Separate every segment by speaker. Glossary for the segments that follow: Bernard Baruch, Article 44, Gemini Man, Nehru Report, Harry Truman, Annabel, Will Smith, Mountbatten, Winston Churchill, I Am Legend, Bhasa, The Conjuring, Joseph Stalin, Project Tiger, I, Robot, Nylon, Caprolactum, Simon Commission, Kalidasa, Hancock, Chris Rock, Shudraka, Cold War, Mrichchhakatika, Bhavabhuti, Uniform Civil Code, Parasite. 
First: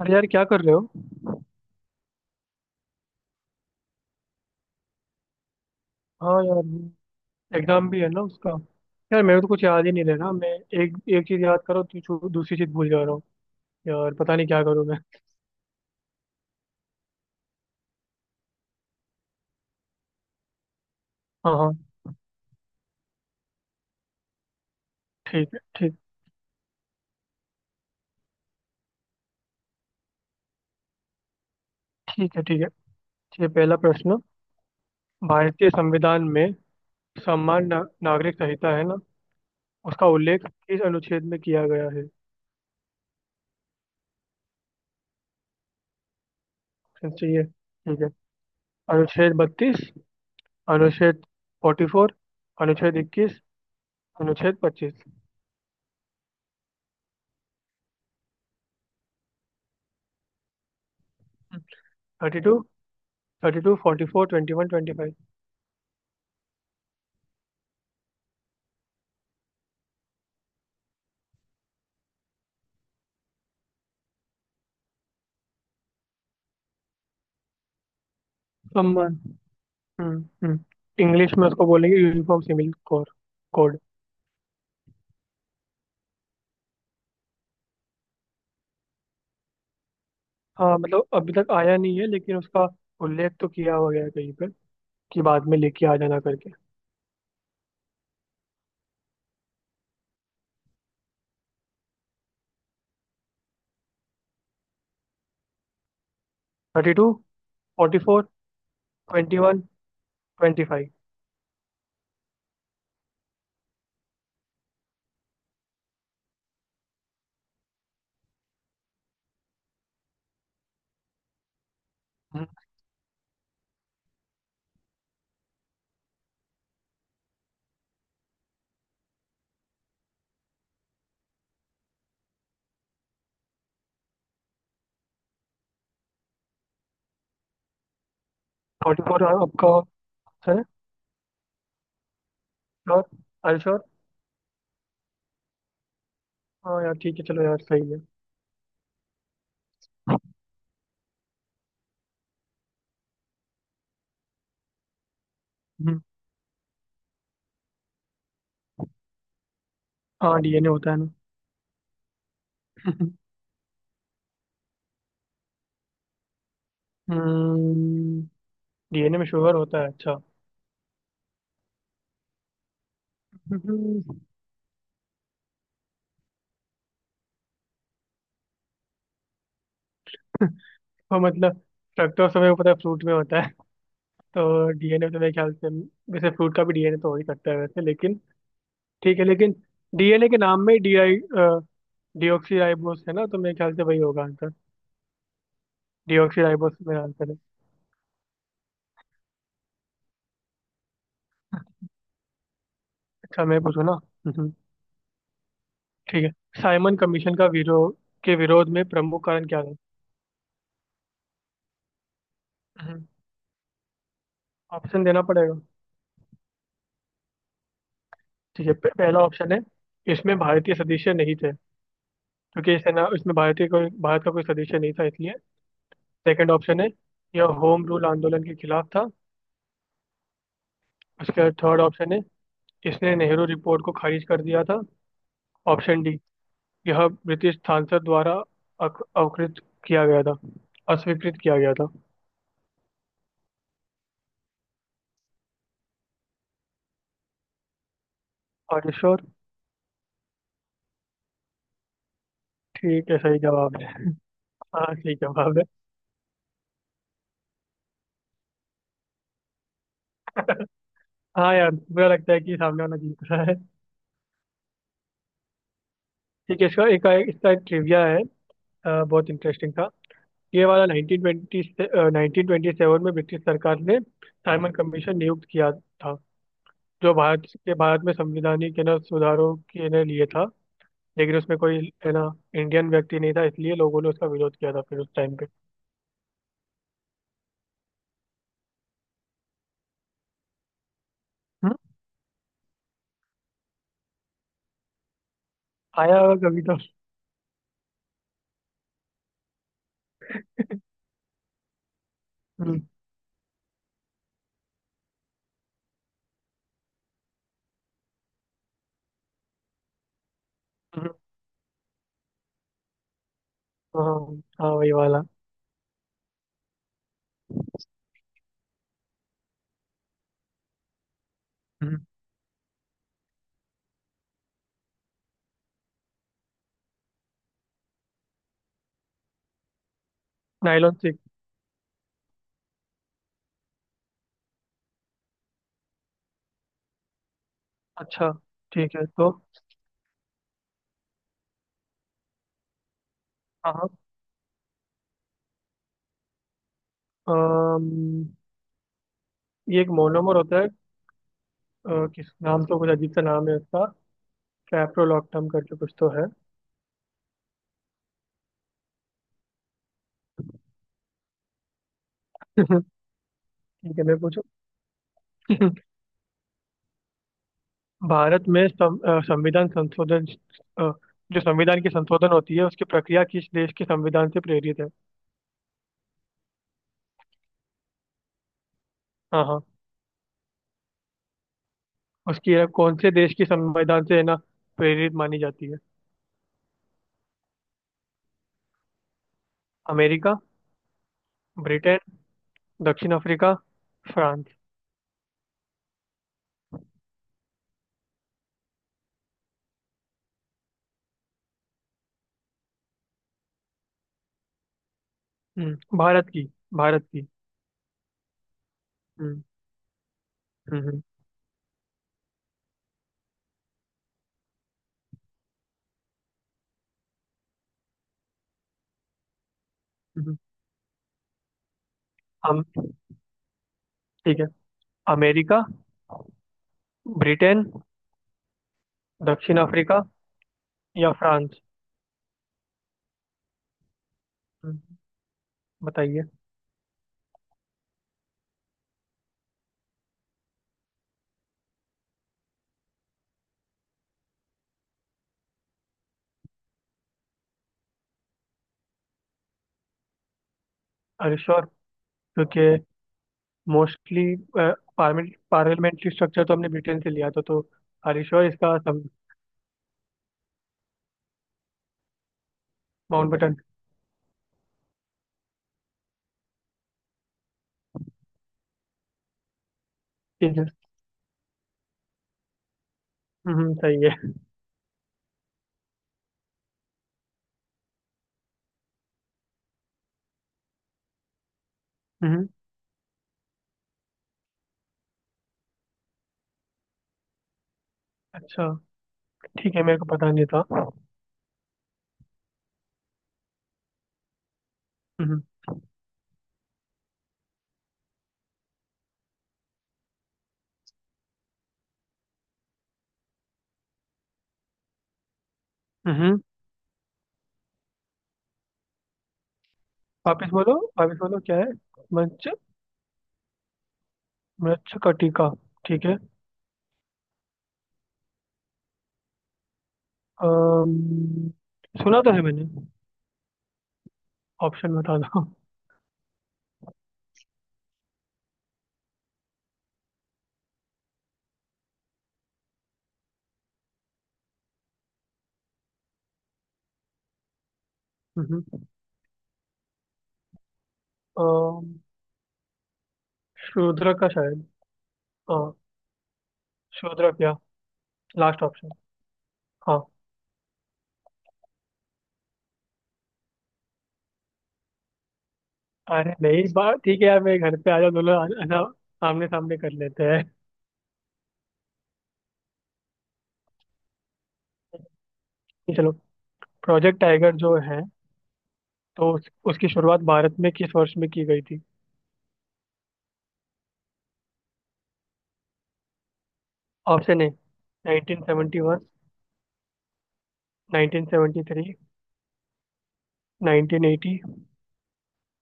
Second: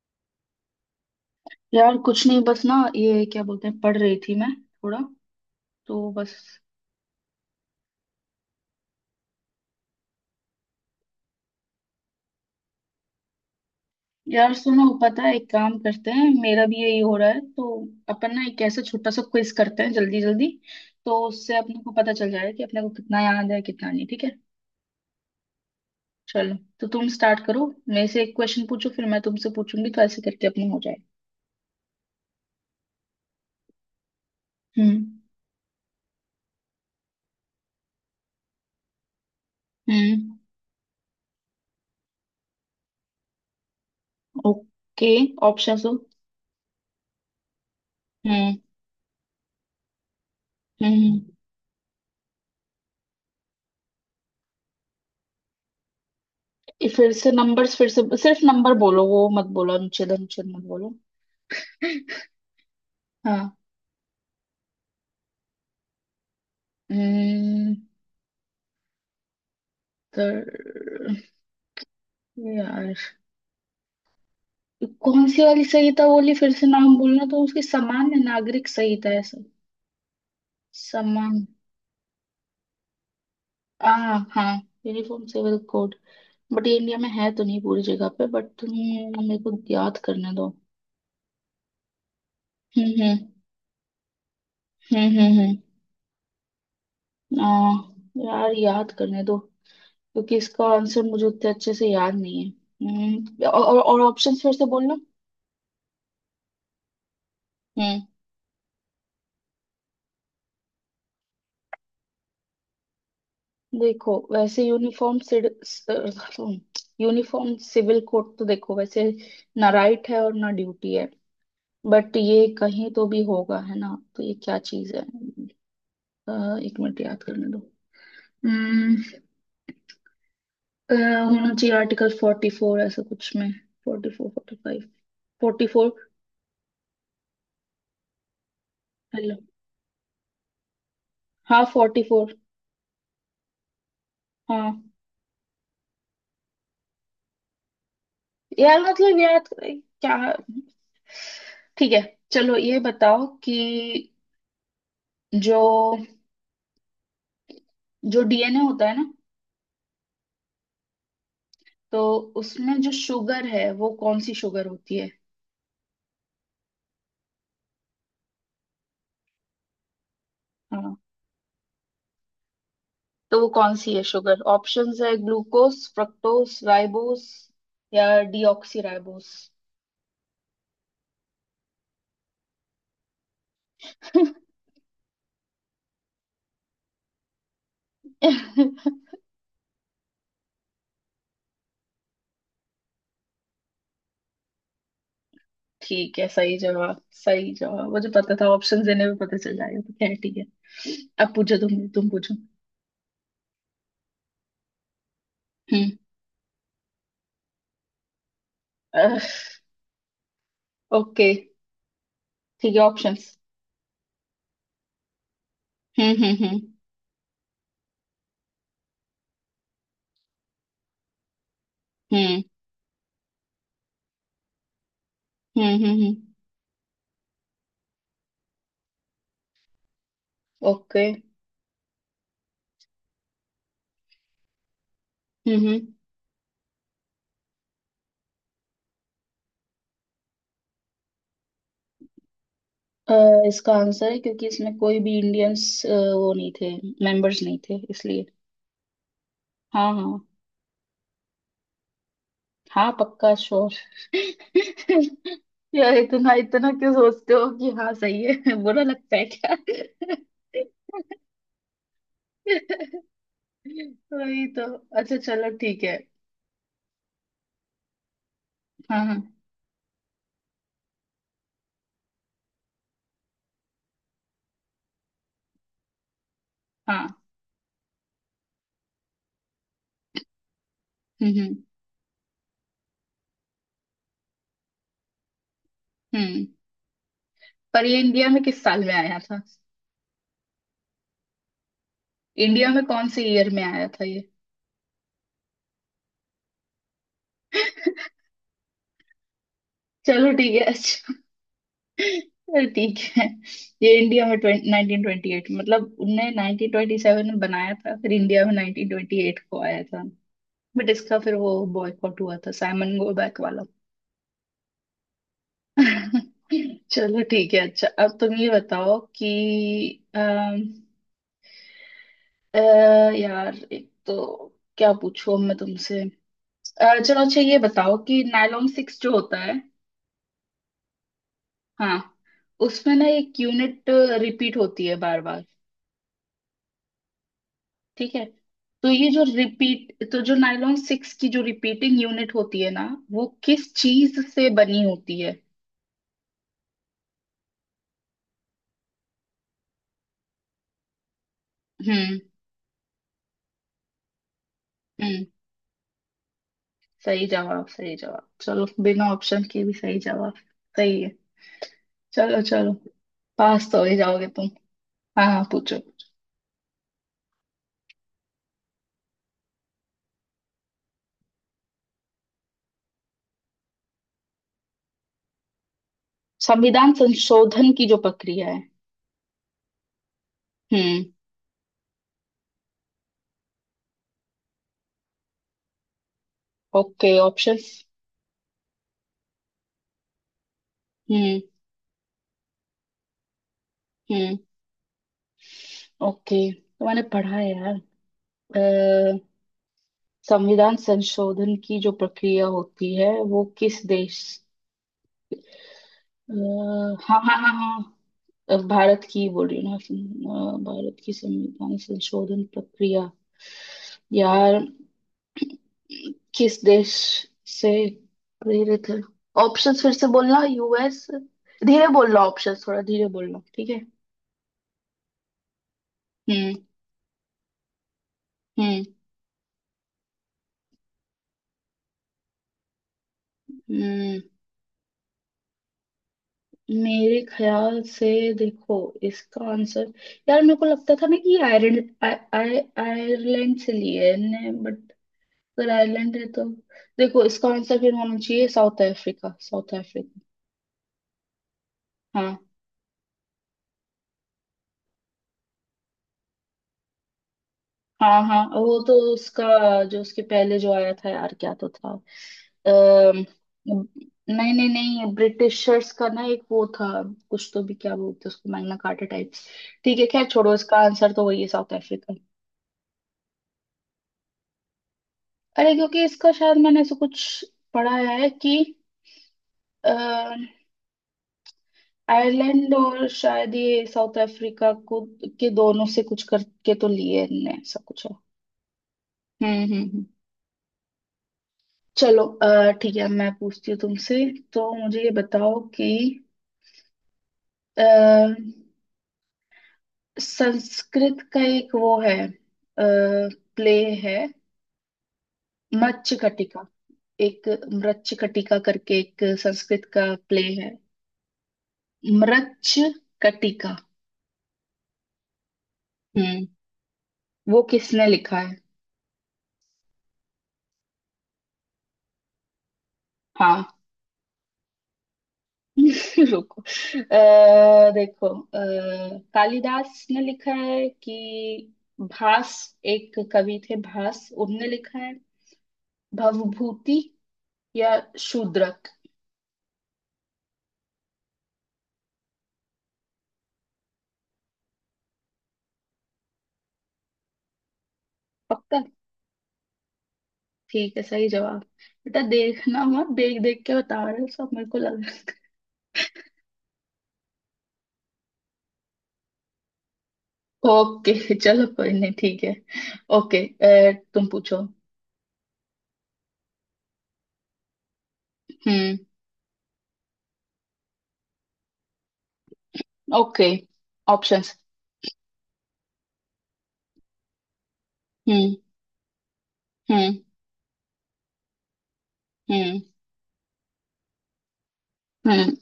Speaker 1: अरे यार, क्या कर रहे हो।
Speaker 2: यार कुछ नहीं, बस ना, ये क्या बोलते हैं, पढ़ रही थी मैं, थोड़ा, तो बस।
Speaker 1: हाँ यार। एग्जाम भी है ना उसका। यार, मेरे को तो कुछ याद ही नहीं रह रहा। मैं एक एक चीज याद करो तो दूसरी चीज भूल जा रहा हूँ। यार पता नहीं
Speaker 2: यार
Speaker 1: क्या
Speaker 2: सुनो,
Speaker 1: करूँ मैं।
Speaker 2: पता है, एक काम करते हैं, मेरा भी यही हो रहा है। तो अपन ना एक ऐसा छोटा सा क्विज करते हैं, जल्दी जल्दी। तो
Speaker 1: हाँ
Speaker 2: उससे अपने
Speaker 1: हाँ।
Speaker 2: को पता चल जाएगा कि अपने को कितना याद है, कितना नहीं। ठीक है?
Speaker 1: ठीक है, ठीक।
Speaker 2: चलो। तो तुम स्टार्ट करो, मेरे से एक क्वेश्चन पूछो, फिर मैं तुमसे पूछूंगी। तो ऐसे करके अपना हो जाएगा।
Speaker 1: ठीक है, ठीक है। ये पहला प्रश्न।
Speaker 2: हम्म।
Speaker 1: भारतीय संविधान में सम्मान ना, नागरिक संहिता है ना, उसका
Speaker 2: हम्म।
Speaker 1: उल्लेख किस अनुच्छेद में किया गया है?
Speaker 2: ओके। ऑप्शन हो?
Speaker 1: Options चाहिए? ठीक है।
Speaker 2: हम्म।
Speaker 1: अनुच्छेद 32।
Speaker 2: हम्म।
Speaker 1: अनुच्छेद 44। अनुच्छेद 21। अनुच्छेद 25।
Speaker 2: ये फिर से नंबर्स, फिर से सिर्फ नंबर बोलो। वो मत बोलो, अनुच्छेद अनुच्छेद मत बोलो।
Speaker 1: 32।
Speaker 2: हाँ।
Speaker 1: 32, 44, 21, 25।
Speaker 2: हम्म, तर यार, कौन सी वाली संहिता बोली? फिर से नाम बोलना। तो उसकी सामान्य नागरिक संहिता
Speaker 1: सम्मान।
Speaker 2: है, सर?
Speaker 1: हम्म। हम्म। इंग्लिश
Speaker 2: सामान्य।
Speaker 1: में उसको बोलेंगे यूनिफॉर्म सिविल कोड। कोड।
Speaker 2: हाँ हाँ, यूनिफॉर्म सिविल कोड। बट ये इंडिया में है तो नहीं पूरी जगह पे। बट तुम मेरे को याद करने दो।
Speaker 1: हाँ, मतलब अभी तक आया नहीं है, लेकिन उसका
Speaker 2: हम्म। हम्म।
Speaker 1: उल्लेख तो किया हुआ गया है कहीं पर
Speaker 2: हम्म।
Speaker 1: कि
Speaker 2: हम्म।
Speaker 1: बाद
Speaker 2: हम्म।
Speaker 1: में लेके आ जाना करके।
Speaker 2: आ, यार, याद करने दो, क्योंकि इसका आंसर मुझे उतने अच्छे से याद नहीं है। और ऑप्शंस फिर से बोलना।
Speaker 1: 32। फोर्टी
Speaker 2: हम्म।
Speaker 1: फोर 21। Twenty five.
Speaker 2: देखो वैसे यूनिफॉर्म, यूनिफॉर्म सिविल कोड, तो देखो वैसे ना राइट है और ना ड्यूटी है। बट ये कहीं तो भी होगा है ना? तो ये क्या चीज है? एक मिनट, याद करने दो। हम्म, होना चाहिए आर्टिकल फोर्टी फोर, ऐसा कुछ में। Forty four, forty five. Forty four.
Speaker 1: 44
Speaker 2: hello?
Speaker 1: आपका option है?
Speaker 2: हाँ, फोर्टी फोर।
Speaker 1: श्योर? I sure.
Speaker 2: हाँ
Speaker 1: हाँ यार ठीक है, चलो यार सही है।
Speaker 2: यार, मतलब याद क्या। ठीक है, चलो ये बताओ कि, जो
Speaker 1: हम्म।
Speaker 2: जो डीएनए होता है ना,
Speaker 1: हाँ, डीएनए होता है ना।
Speaker 2: तो उसमें जो शुगर है वो कौन सी शुगर होती है?
Speaker 1: हम्म। डीएनए में शुगर होता है, अच्छा।
Speaker 2: हाँ, तो वो कौन सी है
Speaker 1: हम्म,
Speaker 2: शुगर? ऑप्शंस है: ग्लूकोस, फ्रक्टोस, राइबोस, या डीऑक्सी राइबोस।
Speaker 1: वो मतलब फ्रक्टोज हमें पता है फ्रूट में होता है। तो डीएनए तो मेरे ख्याल से, जैसे फ्रूट का भी डीएनए तो हो ही सकता है वैसे, लेकिन ठीक है, लेकिन डीएनए के नाम में ही डी आई डीऑक्सी राइबोस है ना, तो मेरे ख्याल से वही होगा आंसर।
Speaker 2: ठीक है,
Speaker 1: डीऑक्सी
Speaker 2: सही
Speaker 1: राइबोस
Speaker 2: जवाब
Speaker 1: मेरा आंसर है।
Speaker 2: सही जवाब, मुझे पता था ऑप्शन देने में पता चल जाएगा, तो खैर ठीक है। अब पूछो, तुम पूछो।
Speaker 1: अच्छा, मैं पूछूं ना? हम्म।
Speaker 2: हम्म।
Speaker 1: ठीक है। साइमन कमीशन का विरोध, के विरोध में प्रमुख कारण क्या था?
Speaker 2: ओके, ठीक है, ऑप्शंस।
Speaker 1: ऑप्शन देना पड़ेगा,
Speaker 2: हम्म। हम्म।
Speaker 1: ठीक है। पहला ऑप्शन है। इसमें भारतीय सदस्य नहीं थे।
Speaker 2: हम्म।
Speaker 1: क्योंकि इसे ना इसमें भारतीय, कोई भारत का कोई सदस्य नहीं था इसलिए।
Speaker 2: हम्म। हम्म। हम्म।
Speaker 1: सेकंड ऑप्शन है। यह होम रूल आंदोलन के खिलाफ था।
Speaker 2: ओके। हम्म। Okay,
Speaker 1: उसके बाद थर्ड ऑप्शन है। इसने नेहरू रिपोर्ट को खारिज कर दिया था।
Speaker 2: हम्म, हम्म,
Speaker 1: ऑप्शन डी। यह ब्रिटिश सांसद द्वारा अकृत किया गया था, अस्वीकृत किया गया था।
Speaker 2: अ, इसका आंसर है क्योंकि इसमें कोई भी इंडियंस वो नहीं थे, मेंबर्स नहीं थे इसलिए।
Speaker 1: और श्योर?
Speaker 2: हाँ हाँ। हाँ,
Speaker 1: ठीक है,
Speaker 2: पक्का
Speaker 1: सही
Speaker 2: श्योर।
Speaker 1: जवाब है। हाँ, सही जवाब है।
Speaker 2: यार, इतना इतना क्यों सोचते हो कि हाँ सही है? बुरा लगता है क्या?
Speaker 1: हाँ यार, बुरा लगता है कि सामने वाला जीत रहा है।
Speaker 2: वही तो। अच्छा चलो ठीक है।
Speaker 1: ठीक है। इसका ट्रिविया है।
Speaker 2: हाँ
Speaker 1: बहुत
Speaker 2: हाँ
Speaker 1: इंटरेस्टिंग था। ये वाला 1920 से 1927 में ब्रिटिश सरकार ने साइमन कमीशन नियुक्त किया था।
Speaker 2: हाँ।
Speaker 1: जो भारत में संविधानिक है ना, सुधारों के ने लिए था। लेकिन
Speaker 2: हम्म
Speaker 1: उसमें
Speaker 2: हम्म
Speaker 1: कोई है ना, इंडियन व्यक्ति नहीं था, इसलिए लोगों ने उसका विरोध किया था फिर उस टाइम पे।
Speaker 2: हम्म। पर ये इंडिया में किस साल में आया था?
Speaker 1: हम्म।
Speaker 2: इंडिया में कौन से ईयर में आया था ये?
Speaker 1: आया होगा कभी तो।
Speaker 2: चलो ठीक है, अच्छा। अरे
Speaker 1: हम्म।
Speaker 2: ठीक है। ये इंडिया में नाइनटीन ट्वेंटी एट, मतलब उनने नाइनटीन ट्वेंटी सेवन में बनाया था, फिर इंडिया में नाइनटीन ट्वेंटी एट को आया था। बट
Speaker 1: हम्म।
Speaker 2: इसका फिर वो बॉयकॉट हुआ था, साइमन गो बैक वाला।
Speaker 1: हाँ हाँ, वही वाला।
Speaker 2: चलो ठीक है, अच्छा। अब तुम ये बताओ कि, अम,
Speaker 1: हम्म।
Speaker 2: अ, यार एक तो क्या पूछूं अब मैं तुमसे। चलो अच्छा, ये बताओ कि नायलॉन सिक्स जो होता है।
Speaker 1: Nylon six.
Speaker 2: हाँ, उसमें ना एक यूनिट रिपीट होती है बार बार, ठीक है?
Speaker 1: अच्छा।
Speaker 2: तो
Speaker 1: ठीक है
Speaker 2: ये जो
Speaker 1: तो।
Speaker 2: रिपीट, तो जो नायलॉन सिक्स की जो रिपीटिंग यूनिट होती है ना, वो किस
Speaker 1: हाँ हाँ।
Speaker 2: चीज से बनी होती है?
Speaker 1: अम, ये एक मोनोमर होता है।
Speaker 2: हम्म।
Speaker 1: किस नाम तो कुछ अजीब सा नाम है उसका।
Speaker 2: हम्म,
Speaker 1: कैप्रोलॉक्टम करके कुछ तो है।
Speaker 2: सही जवाब, सही जवाब, चलो बिना ऑप्शन के भी सही जवाब। सही है। चलो चलो। पास तो हो ही
Speaker 1: ठीक है, मैं
Speaker 2: जाओगे
Speaker 1: पूछू।
Speaker 2: तुम। हाँ हाँ, पूछो।
Speaker 1: भारत में संविधान संशोधन, अ, जो संविधान की संशोधन होती है उसकी प्रक्रिया किस देश के संविधान से प्रेरित है?
Speaker 2: संविधान संशोधन की जो प्रक्रिया है।
Speaker 1: हाँ हाँ।
Speaker 2: हम्म।
Speaker 1: उसकी है, कौन से देश की संविधान से है ना प्रेरित मानी जाती है।
Speaker 2: Okay, options.
Speaker 1: अमेरिका।
Speaker 2: हम्म।
Speaker 1: ब्रिटेन। दक्षिण अफ्रीका।
Speaker 2: हम्म।
Speaker 1: फ्रांस।
Speaker 2: ओके, तो मैंने पढ़ा है यार, अ, संविधान संशोधन की जो प्रक्रिया होती है वो किस देश,
Speaker 1: हम्म, भारत
Speaker 2: अ,
Speaker 1: की। भारत
Speaker 2: हाँ
Speaker 1: की।
Speaker 2: हाँ हाँ हाँ, भारत की
Speaker 1: हम्म
Speaker 2: बोल रही हूँ ना, भारत
Speaker 1: हम्म।
Speaker 2: की संविधान संशोधन प्रक्रिया यार, किस देश से प्रेरित है? ऑप्शंस फिर से
Speaker 1: हम्म।
Speaker 2: बोलना। यूएस। धीरे बोलना,
Speaker 1: हम।
Speaker 2: ऑप्शंस थोड़ा धीरे बोलना, ठीक है?
Speaker 1: ठीक है। अमेरिका।
Speaker 2: हम्म।
Speaker 1: ब्रिटेन।
Speaker 2: हम्म।
Speaker 1: दक्षिण अफ्रीका या फ्रांस।
Speaker 2: हम्म।
Speaker 1: हम्म, बताइए।
Speaker 2: मेरे ख्याल से, देखो, इसका आंसर, यार मेरे को लगता था ना कि आयरलैंड, आय, आय, आयरलैंड से लिए है। बट अगर आयरलैंड है तो, देखो इसका आंसर फिर होना चाहिए साउथ अफ्रीका, साउथ अफ्रीका।
Speaker 1: अरे श्योर।
Speaker 2: हाँ।
Speaker 1: क्योंकि मोस्टली पार्लियामेंट्री स्ट्रक्चर तो हमने ब्रिटेन से लिया था तो।
Speaker 2: हाँ
Speaker 1: अरे
Speaker 2: हाँ,
Speaker 1: श्योर, इसका
Speaker 2: वो तो
Speaker 1: सम।
Speaker 2: उसका, जो उसके पहले जो आया था यार क्या तो था, अम,
Speaker 1: माउंटबेटन।
Speaker 2: नहीं नहीं नहीं, ब्रिटिशर्स का ना एक वो था, कुछ तो भी क्या बोलते हैं उसको, मैग्ना कार्टा टाइप। ठीक है खैर छोड़ो,
Speaker 1: ठीक है।
Speaker 2: इसका आंसर तो वही है, साउथ अफ्रीका।
Speaker 1: सही है।
Speaker 2: अरे क्योंकि इसका शायद मैंने ऐसा कुछ पढ़ा है कि
Speaker 1: हम्म।
Speaker 2: आयरलैंड और शायद ये साउथ अफ्रीका को, के दोनों से कुछ करके तो लिए इनने, ऐसा कुछ है।
Speaker 1: अच्छा।
Speaker 2: हम्म
Speaker 1: ठीक
Speaker 2: हम्म
Speaker 1: है, मेरे
Speaker 2: हम्म।
Speaker 1: को पता नहीं था।
Speaker 2: चलो ठीक है, मैं पूछती हूँ तुमसे। तो मुझे ये
Speaker 1: हम्म।
Speaker 2: बताओ कि, अ, संस्कृत का एक वो है, प्ले है,
Speaker 1: हम्म।
Speaker 2: मृच्छकटिका, एक मृच्छकटिका करके एक संस्कृत का प्ले
Speaker 1: वापिस बोलो,
Speaker 2: है,
Speaker 1: वापिस बोलो, क्या है? मच्छ
Speaker 2: मृच्छकटिका।
Speaker 1: मच्छ कटिका। ठीक है।
Speaker 2: हम्म, वो किसने लिखा है?
Speaker 1: अम्म, सुना तो है मैंने।
Speaker 2: हाँ।
Speaker 1: ऑप्शन बता दो।
Speaker 2: रुको, अः देखो, अः कालिदास ने लिखा है, कि भास, एक कवि थे भास, उनने लिखा है, भवभूति, या
Speaker 1: हम्म,
Speaker 2: शूद्रक?
Speaker 1: अम्म, शूद्रक का शायद। हाँ, शूद्रक, या लास्ट
Speaker 2: पक्का।
Speaker 1: ऑप्शन। हाँ।
Speaker 2: ठीक है, सही जवाब। बेटा देखना मत, देख देख के बता रहे हो सब मेरे को लग रहा है।
Speaker 1: अरे नहीं, बात ठीक है यार, मेरे घर पे आ जाओ दोनों, आना। आमने सामने कर लेते हैं।
Speaker 2: ओके चलो कोई नहीं ठीक है। ओके, तुम पूछो।
Speaker 1: चलो। प्रोजेक्ट टाइगर जो है,
Speaker 2: हम्म।
Speaker 1: तो उसकी शुरुआत भारत में किस वर्ष में की गई थी?
Speaker 2: Okay, options.
Speaker 1: Option A.
Speaker 2: हम्म।
Speaker 1: 1971।
Speaker 2: हम्म।
Speaker 1: 1973।
Speaker 2: हम्म।
Speaker 1: 1980।
Speaker 2: हम्म।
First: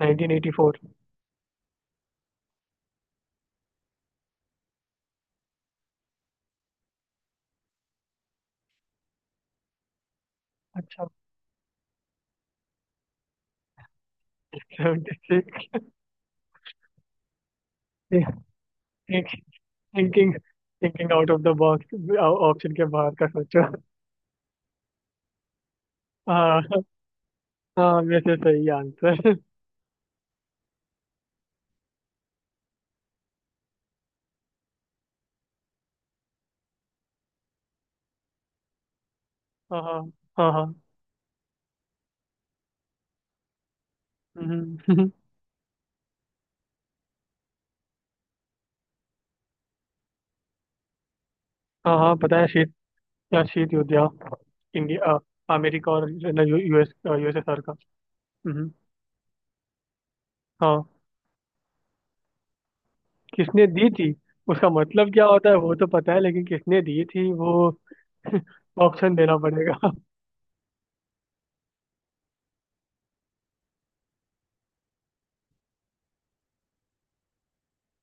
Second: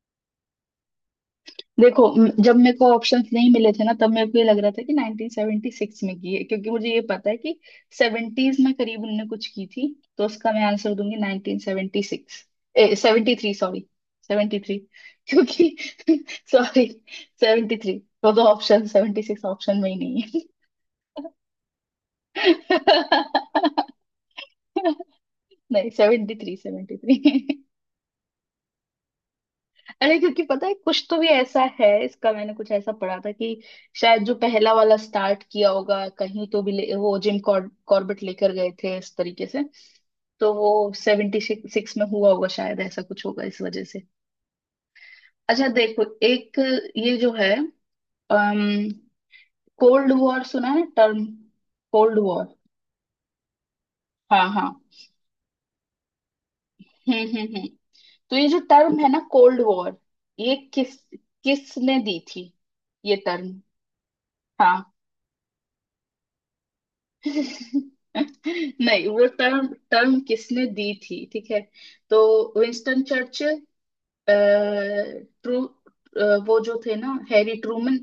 Speaker 1: 1984।
Speaker 2: देखो जब मेरे को ऑप्शंस नहीं मिले थे ना, तब मेरे को ये लग रहा था कि 1976 में की है, क्योंकि मुझे ये पता है कि 70s में करीब उनने कुछ की थी। तो उसका मैं आंसर
Speaker 1: अच्छा,
Speaker 2: दूंगी 1976। ए 73, सॉरी, 73। क्योंकि
Speaker 1: 76।
Speaker 2: सॉरी, 73 तो दो ऑप्शन, 76 ऑप्शन में ही नहीं
Speaker 1: थिंकिंग
Speaker 2: है।
Speaker 1: Thinking out of the box. Option के बाहर का सोचो।
Speaker 2: नहीं, 73,
Speaker 1: हाँ
Speaker 2: 73।
Speaker 1: हाँ, वैसे सही आंसर।
Speaker 2: अरे क्योंकि पता है कुछ तो भी ऐसा है इसका, मैंने कुछ ऐसा पढ़ा था कि, शायद जो पहला वाला स्टार्ट किया होगा कहीं तो भी वो जिम कॉर्बेट लेकर गए थे इस तरीके से।
Speaker 1: हाँ हाँ हाँ
Speaker 2: तो
Speaker 1: हाँ।
Speaker 2: वो सेवेंटी सिक्स में हुआ होगा शायद, ऐसा कुछ होगा इस वजह से।
Speaker 1: हम्म।
Speaker 2: अच्छा देखो एक, ये जो है, अम कोल्ड वॉर सुना है टर्म?
Speaker 1: हाँ हाँ,
Speaker 2: कोल्ड
Speaker 1: पता
Speaker 2: वॉर।
Speaker 1: है, शीत, या शीत युद्ध, या
Speaker 2: हाँ हाँ।
Speaker 1: इंडिया, अमेरिका और यूएसएसआर
Speaker 2: हम्म।
Speaker 1: का।
Speaker 2: तो ये जो
Speaker 1: हम्म।
Speaker 2: टर्म है ना कोल्ड वॉर, ये
Speaker 1: हाँ,
Speaker 2: किस, किसने दी थी ये टर्म?
Speaker 1: किसने दी थी? उसका
Speaker 2: हाँ।
Speaker 1: मतलब क्या होता है वो तो पता है, लेकिन किसने दी थी वो?
Speaker 2: नहीं,
Speaker 1: ऑप्शन
Speaker 2: वो
Speaker 1: देना
Speaker 2: टर्म,
Speaker 1: पड़ेगा।
Speaker 2: टर्म किसने दी थी, ठीक है। तो, विंस्टन चर्चिल, ट्रू, वो जो थे ना Harry Truman,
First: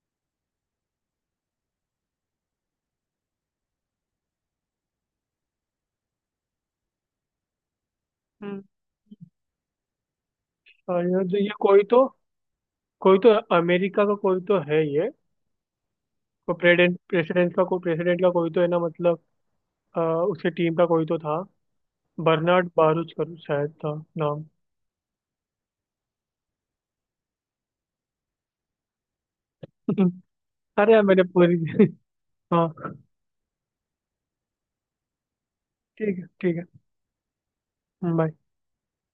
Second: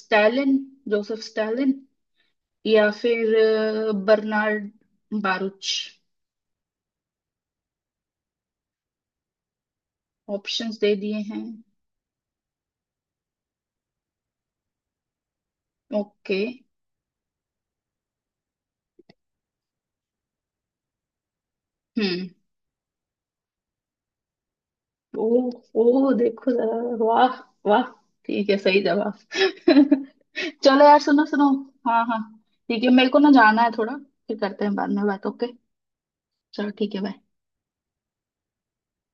Speaker 2: Stalin, Joseph Stalin, या फिर बर्नार्ड बारुच।
Speaker 1: हम्म,
Speaker 2: ऑप्शंस दे
Speaker 1: और
Speaker 2: दिए हैं।
Speaker 1: ये कोई तो, कोई तो, अमेरिका का कोई तो है ये।
Speaker 2: ओके।
Speaker 1: वो प्रेसिडेंट प्रेसिडेंट का कोई तो है ना, मतलब अ, उसके टीम का कोई तो था।
Speaker 2: हम्म।
Speaker 1: बर्नार्ड बारूच कर शायद था नाम।
Speaker 2: ओ, ओ देखो जरा, वाह, वाह, ठीक है सही जवाब। चलो
Speaker 1: अरे
Speaker 2: यार,
Speaker 1: यार, मैंने
Speaker 2: सुनो सुनो।
Speaker 1: पूरी
Speaker 2: हाँ हाँ।
Speaker 1: हाँ।
Speaker 2: ठीक है, मेरे को ना जाना है थोड़ा, फिर करते हैं बाद में बात, ओके?
Speaker 1: ठीक है, ठीक है,
Speaker 2: चलो ठीक है, बाय।
Speaker 1: बाय।